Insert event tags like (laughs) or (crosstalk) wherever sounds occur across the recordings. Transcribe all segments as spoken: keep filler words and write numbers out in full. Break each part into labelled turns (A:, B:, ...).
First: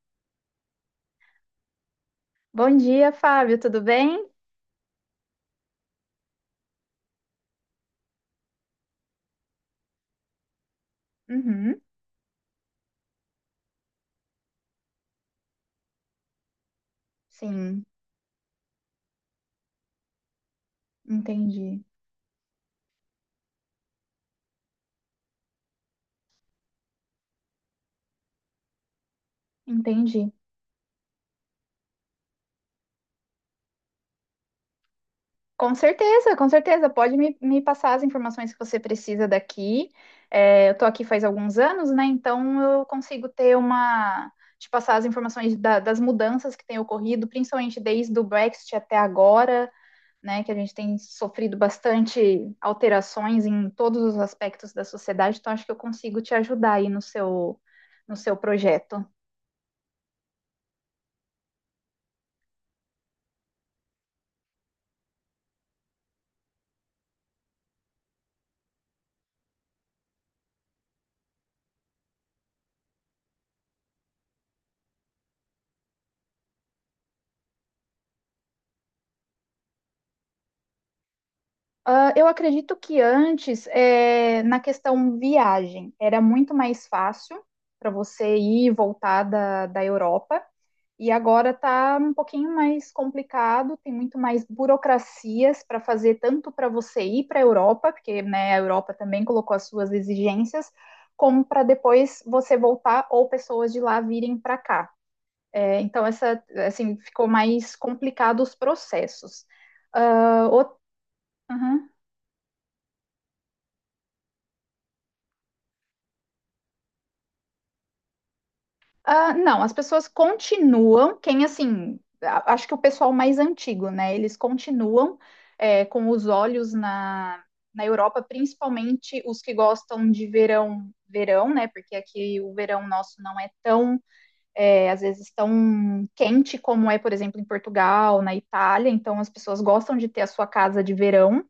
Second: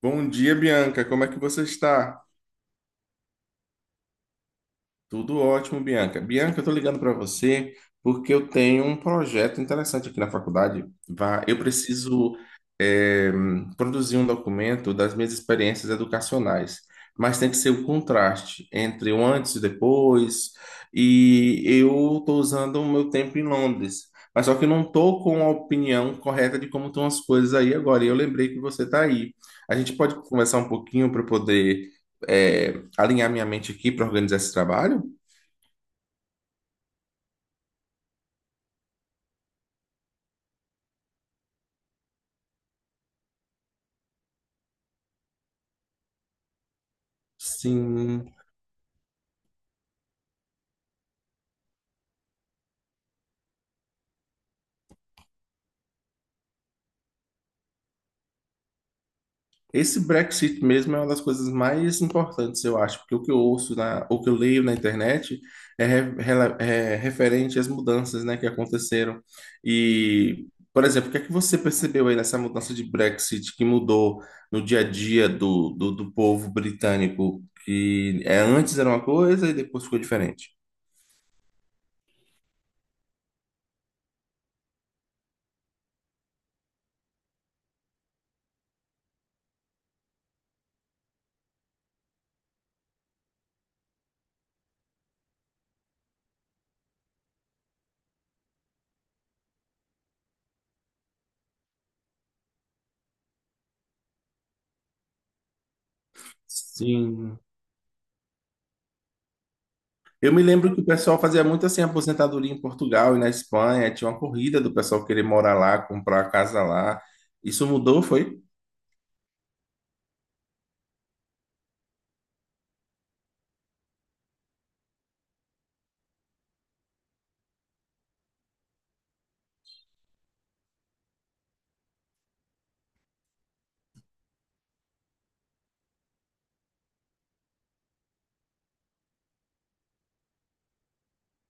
A: Bom dia, Bianca. Como é que você está?
B: Bom dia, Fábio, tudo bem?
A: Tudo ótimo, Bianca. Bianca, eu estou ligando para você porque eu tenho um projeto interessante aqui na faculdade. Vá, eu
B: Uhum,
A: preciso eh, produzir um documento das minhas experiências educacionais, mas tem que ser
B: sim,
A: o contraste entre o antes e depois. E
B: entendi.
A: eu estou usando o meu tempo em Londres, mas só que eu não estou com a opinião correta de como estão as coisas aí agora. E eu lembrei que você está aí. A gente pode
B: Entendi.
A: conversar um pouquinho para poder é, alinhar minha mente aqui para organizar esse trabalho?
B: Com certeza, com certeza. Pode me, me passar as informações que você precisa daqui. É, eu tô aqui faz alguns anos, né? Então eu consigo ter uma. Te passar as informações da- das mudanças que têm ocorrido, principalmente desde o
A: Sim.
B: Brexit até agora, né? Que a gente tem sofrido bastante alterações em todos os aspectos da sociedade. Então acho que eu consigo te ajudar aí no seu, no seu projeto.
A: Esse Brexit mesmo é uma das coisas mais importantes, eu acho, porque o que eu ouço, na, o que eu leio na internet é, re- rela- é referente às mudanças, né, que aconteceram. E, por exemplo, o que é que você percebeu aí nessa mudança de Brexit que mudou no dia a dia do, do, do povo britânico, que é, antes era uma coisa e depois ficou diferente?
B: Ah, eu acredito que antes, eh, na questão viagem, era muito mais fácil para você ir e voltar da, da Europa, e agora está um pouquinho mais complicado, tem muito mais burocracias para fazer, tanto para você ir para a Europa, porque né, a Europa também colocou as suas exigências, como para depois você voltar ou pessoas de lá virem para cá. Eh, então, essa, assim, ficou
A: Sim.
B: mais complicado os processos.
A: Eu me
B: Ah,
A: lembro
B: o-
A: que o pessoal fazia muito assim,
B: Uhum.
A: aposentadoria em Portugal e na Espanha. Tinha uma corrida do pessoal querer morar lá, comprar casa lá. Isso mudou, foi?
B: Ah, não, as pessoas continuam, quem assim, a- acho que o pessoal mais antigo, né? Eles continuam é, com os olhos na, na Europa, principalmente os que gostam de verão, verão, né? Porque aqui o verão nosso não é tão, é, às vezes, tão quente como é, por exemplo, em Portugal, na Itália. Então, as pessoas gostam de ter a sua casa de verão.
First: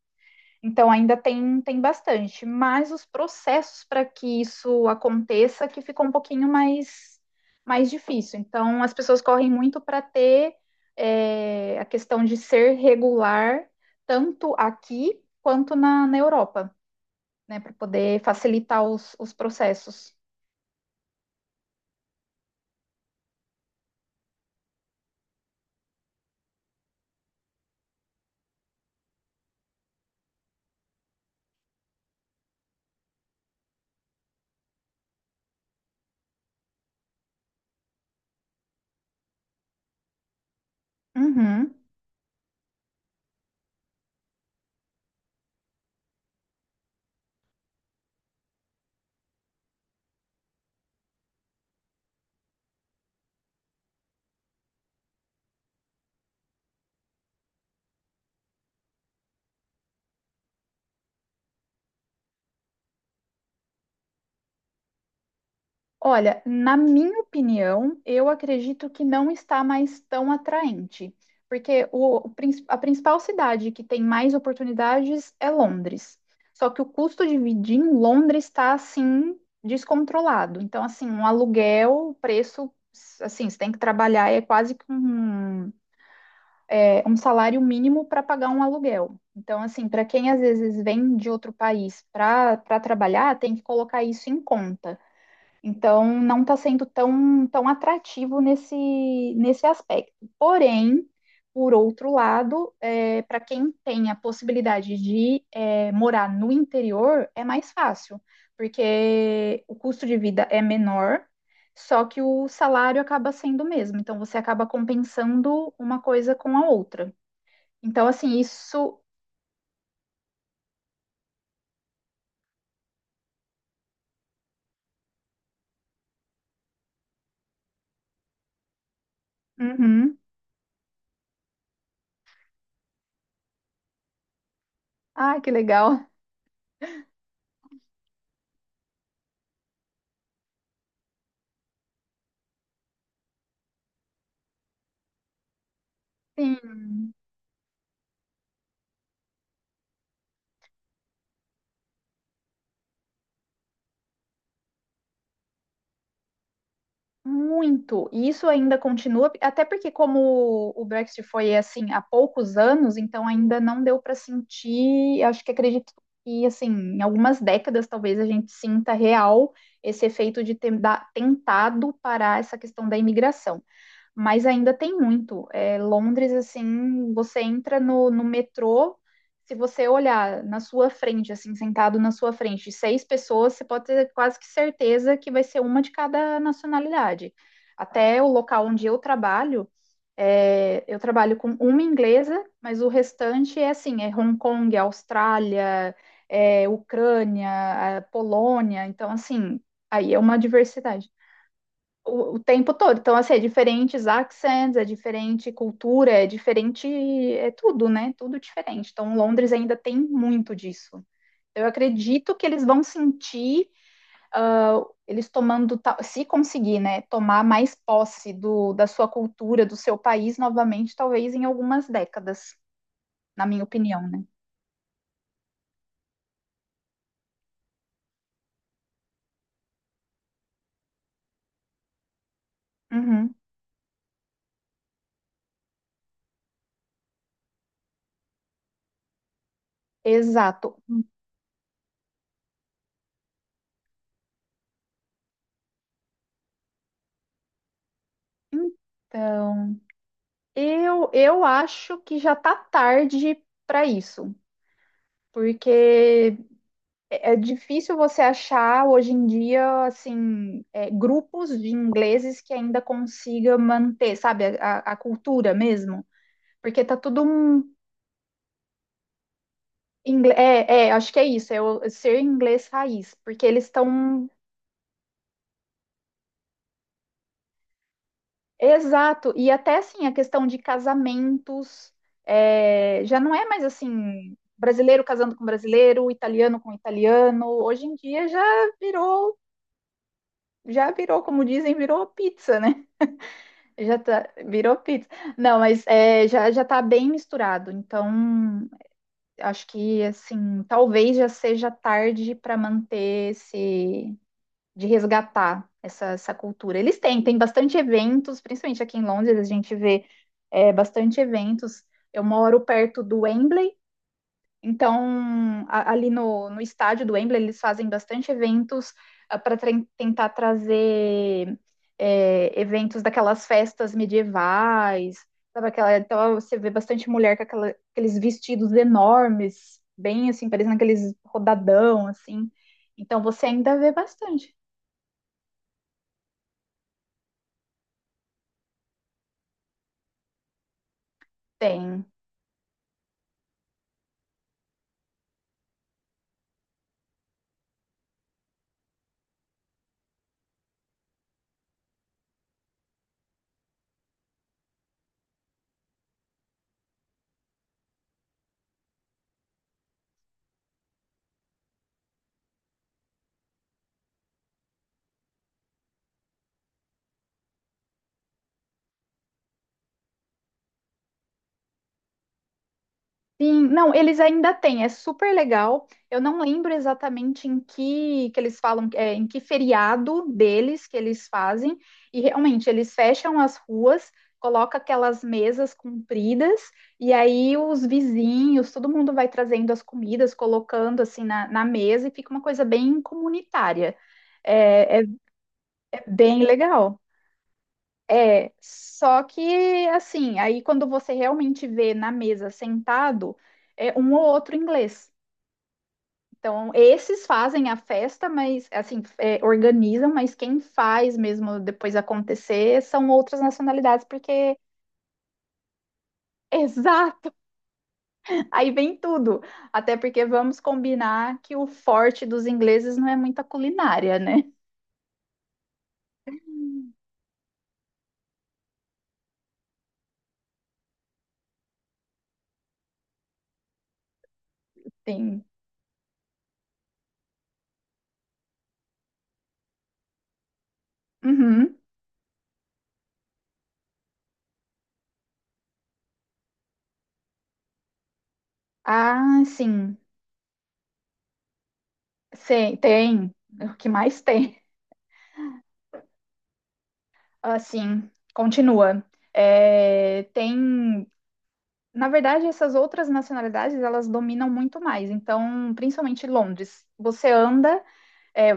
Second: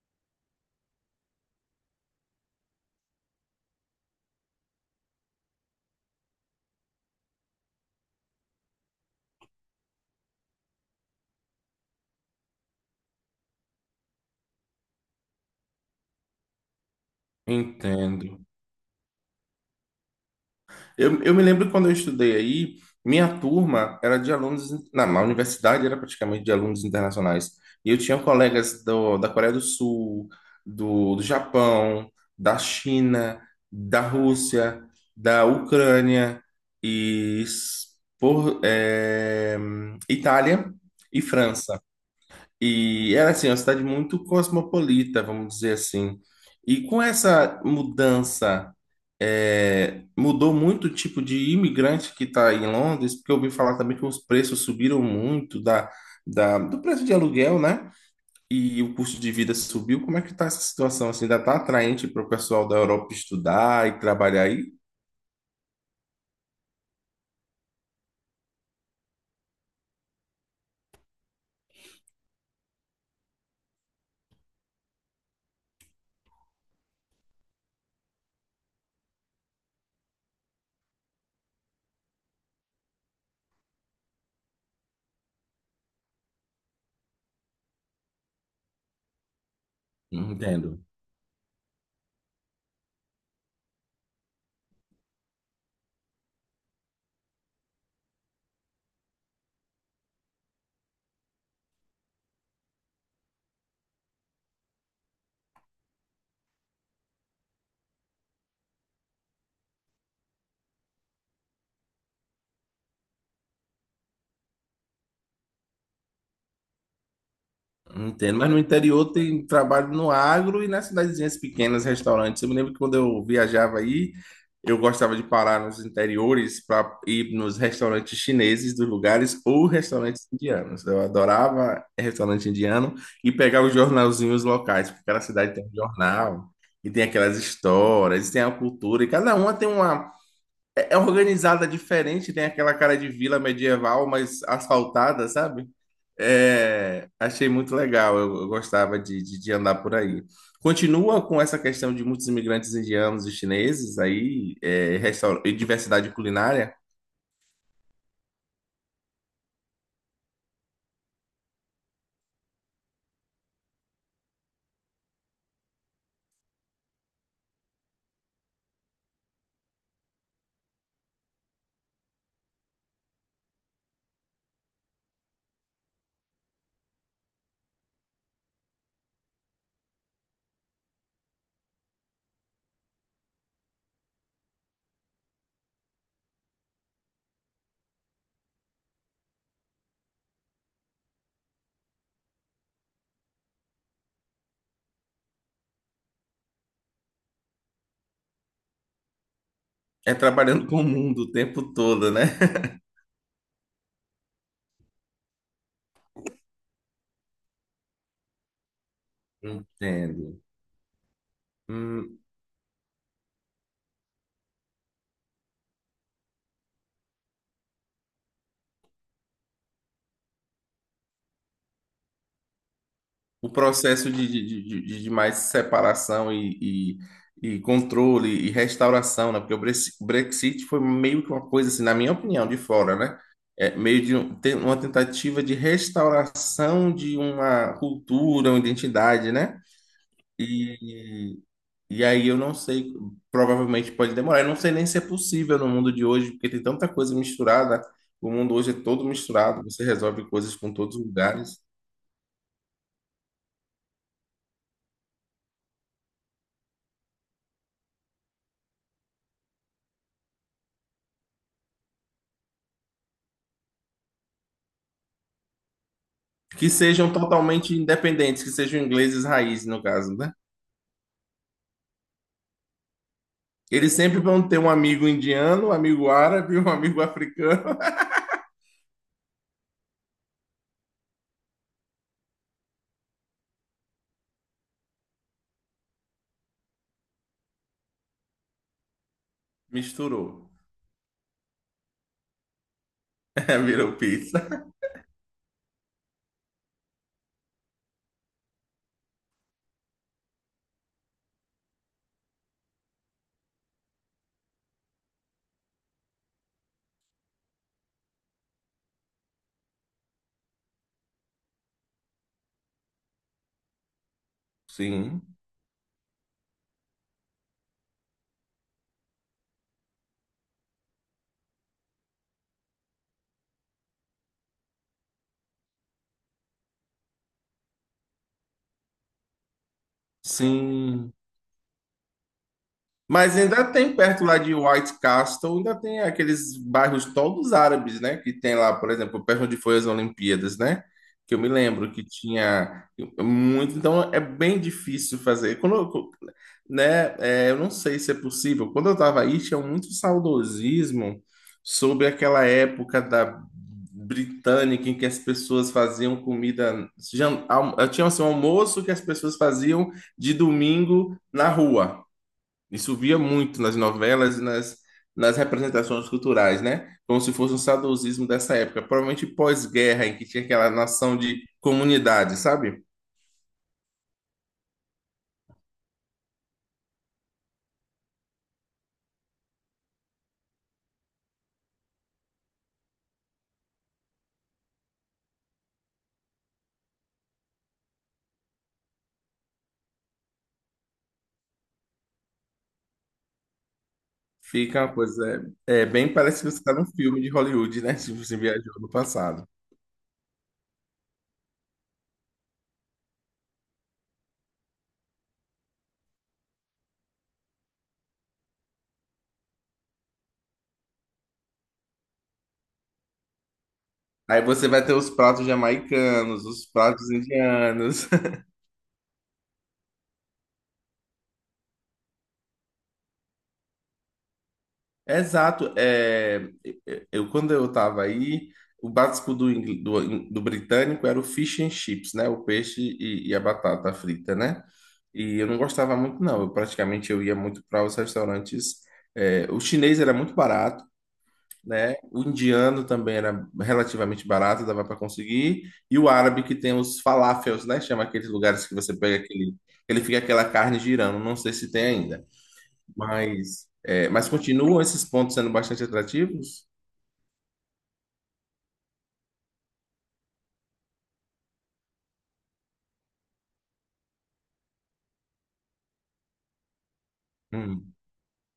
B: Então ainda tem, tem bastante, mas os processos para que isso aconteça que ficou um pouquinho mais, mais difícil. Então as pessoas correm muito para ter é, a questão de ser regular, tanto aqui quanto na, na Europa, né? Para poder
A: Entendo.
B: facilitar os, os processos.
A: Eu, eu me lembro quando eu estudei aí, minha turma era de alunos, na, na universidade era praticamente de alunos internacionais. E eu tinha colegas do, da Coreia do Sul, do, do Japão, da China, da Rússia, da Ucrânia e s- por, eh, Itália e
B: Uhum.
A: França. E era assim, uma cidade muito cosmopolita, vamos dizer assim. E com essa mudança, é, mudou muito o tipo de imigrante que está em Londres, porque eu ouvi falar também que os preços subiram muito da, da- do preço de aluguel, né? E o custo de vida subiu. Como é que está essa situação? Assim, ainda está atraente para o pessoal da Europa estudar e trabalhar aí?
B: Olha, na minha opinião, eu acredito que não está mais tão atraente, porque o, o prin- a principal cidade que tem mais oportunidades é Londres. Só que o custo de vida em Londres está assim descontrolado. Então, assim, um aluguel, o preço, assim, você tem que trabalhar é quase que um, é, um salário mínimo para pagar um aluguel. Então, assim, para quem às
A: Entendo.
B: vezes vem de outro país para para trabalhar, tem que colocar isso em conta. Então, não está sendo tão, tão atrativo nesse, nesse aspecto. Porém, por outro lado, para quem tem a possibilidade de eh, morar no interior, é mais fácil, porque o custo de vida é menor, só que o salário acaba sendo o mesmo. Então, você acaba compensando uma coisa com a outra. Então, assim,
A: Entendo, mas no
B: isso.
A: interior tem trabalho no agro e nas cidadezinhas pequenas, restaurantes. Eu me lembro que quando eu viajava aí, eu gostava de parar nos interiores para ir nos restaurantes chineses dos lugares ou
B: Uhum.
A: restaurantes indianos. Eu adorava restaurante indiano e pegar os jornalzinhos locais, porque cada
B: Ah, que
A: cidade tem um
B: legal.
A: jornal e tem aquelas histórias, e tem a cultura, e cada uma tem uma é é organizada diferente, tem aquela cara de vila medieval, mas asfaltada, sabe? É,
B: Sim.
A: achei muito legal, eu, eu gostava de, de, de andar por aí. Continua com essa questão de muitos imigrantes indianos e chineses aí, é, restaur- e diversidade culinária,
B: Muito. E isso ainda continua, até porque como o Brexit foi assim há poucos anos, então ainda não deu para sentir, acho que acredito que assim, em algumas décadas talvez a gente sinta real esse efeito de ter da- tentado parar essa questão da imigração, mas ainda tem muito. É, Londres, assim, você entra no, no metrô, se você olhar na sua frente, assim, sentado na sua frente, seis pessoas, você pode ter quase que certeza que vai ser uma de cada nacionalidade. Até o local onde eu trabalho, é, eu trabalho com uma inglesa, mas o restante é assim, é Hong Kong, é Austrália, é Ucrânia, é Polônia, então assim, aí
A: é
B: é uma
A: trabalhando com o
B: diversidade
A: mundo o tempo todo, né?
B: o, o tempo
A: (laughs)
B: todo. Então, assim, é diferentes accents, é diferente cultura, é diferente, é tudo, né? Tudo diferente. Então, Londres ainda tem
A: Entendo.
B: muito disso. Eu
A: Hum.
B: acredito que eles vão sentir, ah, eles tomando, ta- se conseguir, né, tomar mais posse do, da sua cultura, do seu país novamente, talvez em algumas décadas, na
A: O
B: minha opinião,
A: processo
B: né?
A: de, de, de, de- de mais separação e, e, e controle e restauração, né? Porque o Brexi- Brexit foi meio que uma coisa assim, na minha opinião, de fora, né?
B: Uhum,
A: É meio de um- tem uma tentativa de restauração de uma cultura, uma identidade, né?
B: exato.
A: E, e aí eu não sei, provavelmente pode demorar. Eu não sei nem se é possível no mundo de hoje, porque tem tanta coisa misturada. O mundo hoje é todo misturado,
B: Então,
A: você resolve coisas com todos os
B: eu, eu
A: lugares.
B: acho que já tá tarde para isso, porque é é difícil você achar hoje em dia, assim, é, grupos de ingleses que ainda consiga manter, sabe, a, a cultura mesmo.
A: Que
B: Porque tá
A: sejam
B: tudo um.
A: totalmente independentes, que sejam ingleses raiz, no caso,
B: ingle-
A: né?
B: É, é, acho que é isso, é o ser inglês raiz. Porque eles
A: Eles sempre
B: estão.
A: vão ter um amigo indiano, um amigo árabe, um amigo africano.
B: Exato. E até, assim, a questão de casamentos. É, já não é mais, assim, brasileiro casando com brasileiro, italiano com italiano. Hoje em dia já virou.
A: (laughs) Misturou.
B: Já virou, como dizem, virou pizza, né?
A: (laughs) Virou
B: Já tá,
A: pizza.
B: virou pizza. Não, mas é, já, já tá bem misturado. Então, acho que, assim, talvez já seja tarde para manter esse, de resgatar essa, essa cultura. Eles têm, tem bastante eventos, principalmente aqui em Londres, a gente vê é, bastante eventos. Eu moro perto do Wembley,
A: Sim.
B: então, a- ali no, no estádio do Wembley, eles fazem bastante eventos para tentar trazer é, eventos daquelas festas medievais, sabe aquela, então você vê bastante mulher com aquela- aqueles vestidos enormes, bem assim, parecendo
A: Sim.
B: aqueles rodadão, assim. Então,
A: Mas
B: você
A: ainda
B: ainda vê
A: tem perto lá
B: bastante.
A: de White Castle, ainda tem aqueles bairros todos árabes, né? Que tem lá, por exemplo, perto onde foi as Olimpíadas, né? Que eu me lembro que
B: Tem.
A: tinha muito. Então é bem difícil fazer. Quando, eu- né? é, eu não sei se é possível. Quando eu estava aí, tinha muito saudosismo sobre aquela época da britânica em que as pessoas faziam comida. jan- al- Tinha assim, um almoço que as pessoas faziam de domingo na rua. Isso via muito nas novelas e nas, nas representações culturais, né? Como se fosse um saudosismo dessa época, provavelmente pós-guerra, em que tinha aquela noção de comunidade, sabe?
B: Sim, não, eles ainda têm, é super legal. Eu não lembro exatamente em que, que eles falam, é, em que feriado deles que eles fazem, e realmente eles fecham as ruas, coloca aquelas mesas compridas, e aí os vizinhos, todo mundo vai trazendo as comidas, colocando assim na, na mesa, e fica uma coisa bem comunitária.
A: Fica uma
B: é é-
A: coisa. É, é
B: É
A: bem
B: bem
A: parece que você está num
B: legal.
A: filme de Hollywood, né? (laughs) Se você
B: É,
A: viajou no
B: só que
A: passado.
B: assim, aí quando você realmente vê na mesa sentado, é um ou outro inglês. Então, esses fazem a festa, mas assim, é, organizam, mas quem faz mesmo depois acontecer são outras nacionalidades,
A: Aí
B: porque
A: você vai ter os pratos jamaicanos, os pratos
B: exato,
A: indianos.
B: (laughs) aí vem tudo. Até porque vamos combinar que o forte dos ingleses não é muita culinária, né?
A: Exato. É, eu, quando eu estava aí, o básico do, ingl- do, do britânico era o fish and chips, né? O peixe e, e a batata frita, né? E
B: Tem.
A: eu não gostava muito, não. Eu praticamente eu ia muito para os restaurantes. É, o chinês era muito barato,
B: Uhum.
A: né? O indiano também era relativamente barato, dava para conseguir. E o árabe que tem os falafels, né? Chama aqueles lugares que você pega
B: Ah,
A: aquele,
B: sim.
A: ele fica aquela carne girando. Não sei se tem ainda.
B: Sim, tem.
A: Mas,
B: O que
A: é,
B: mais
A: mas
B: tem?
A: continuam esses pontos sendo bastante atrativos?
B: Assim, continua. É, tem, na verdade, essas outras nacionalidades, elas dominam muito mais. Então, principalmente Londres, você anda,
A: Hum.
B: é,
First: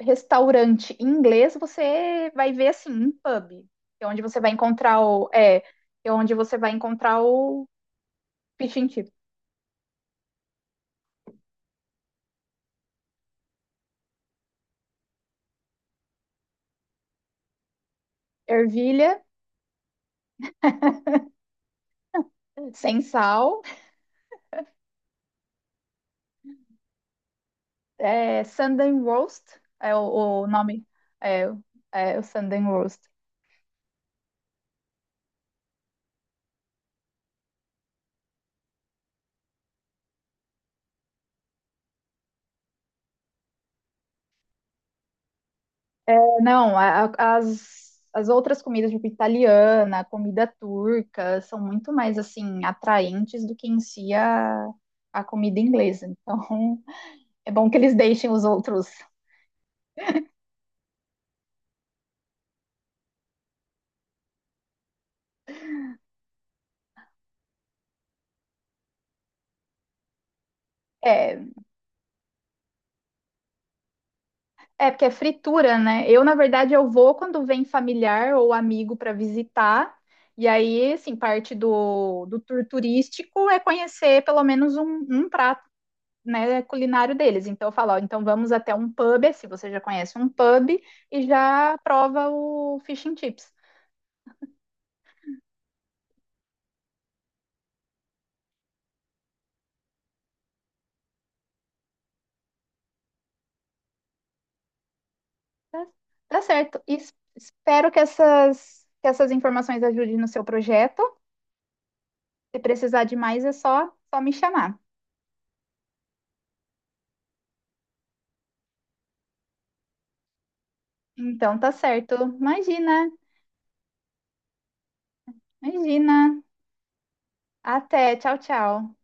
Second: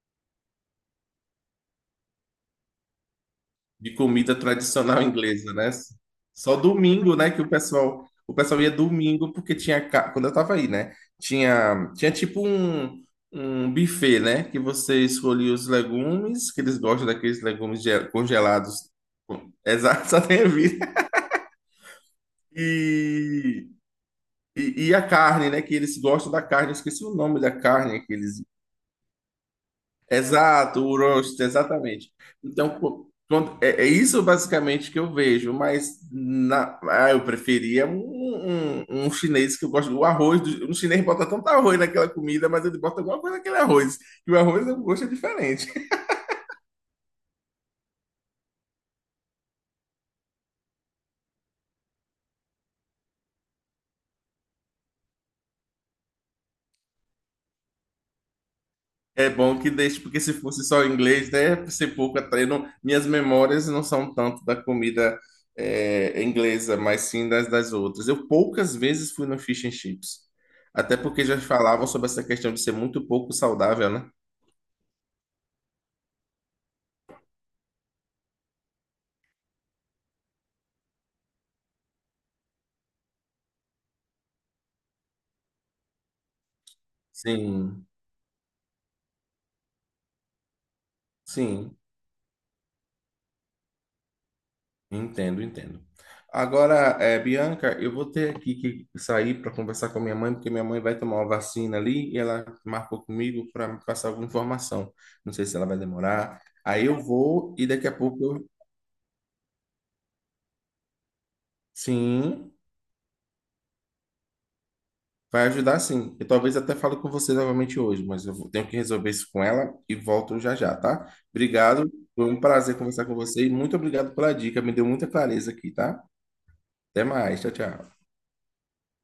B: restaurante em inglês, você vai ver assim, um pub,
A: De
B: que é onde
A: comida
B: você vai encontrar
A: tradicional
B: o,
A: inglesa,
B: é, que
A: né?
B: é onde
A: Só
B: você vai
A: domingo,
B: encontrar
A: né? Que o
B: o
A: pessoal, o pessoal ia
B: fish and chip.
A: domingo porque tinha, ca- quando eu tava aí, né? Tinha, tinha tipo um, um buffet, né? Que você escolhia os legumes, que eles gostam daqueles legumes ge- congelados.
B: Ervilha
A: Exato, (laughs) só tem a (laughs) vida.
B: sem sal,
A: E, e, e a carne, né? Que eles gostam da carne. Eu esqueci o nome da carne que eles...
B: é, Sunday roast, é o, o
A: Exato,
B: nome,
A: o roast,
B: é,
A: exatamente.
B: é o Sunday
A: Então,
B: roast.
A: co- quando- é, é isso basicamente que eu vejo, mas na, ah, eu preferia um, um, um chinês que eu gosto do arroz. Do, um chinês bota tanto arroz naquela comida, mas ele bota alguma coisa naquele arroz, que o arroz o gosto é diferente.
B: Não, a- a- as, as outras comidas, tipo italiana, comida turca, são muito mais assim atraentes do que em si a, a comida inglesa. Então, (laughs) é bom que eles deixem os outros.
A: É bom que deixe, porque se fosse só inglês, né, ser pouco até não, minhas memórias não são tanto da comida é, inglesa, mas sim das, das outras. Eu poucas vezes fui no fish and chips, até porque
B: É,
A: já falavam sobre essa questão de ser muito pouco saudável, né?
B: é porque é fritura, né? Eu, na verdade, eu vou quando vem familiar ou amigo para visitar. E aí, assim, parte do, do tour turístico é conhecer pelo menos um, um prato né, culinário deles. Então eu
A: Sim,
B: falo, ó, então vamos até um pub, se você já conhece um pub, e
A: sim.
B: já prova o fish and chips.
A: Entendo, entendo. Agora, eh, Bianca, eu vou ter aqui que sair para conversar com a minha mãe, porque minha mãe vai tomar uma vacina ali e ela marcou comigo para me passar alguma informação. Não sei se ela vai
B: Tá,
A: demorar.
B: tá certo.
A: Aí
B: E
A: eu
B: es-
A: vou e daqui
B: espero
A: a
B: que
A: pouco eu...
B: essas, que essas informações ajudem no seu projeto.
A: Sim,
B: Se precisar de mais, é só, só me chamar.
A: vai ajudar sim. Eu talvez até fale com você novamente hoje, mas eu vou- tenho que resolver isso com ela e volto já já, tá?
B: Então tá
A: Obrigado,
B: certo.
A: foi um prazer conversar
B: Imagina,
A: com você e muito obrigado pela dica, me deu muita clareza aqui, tá?
B: imagina.
A: Até mais, tchau, tchau.
B: Até, tchau, tchau.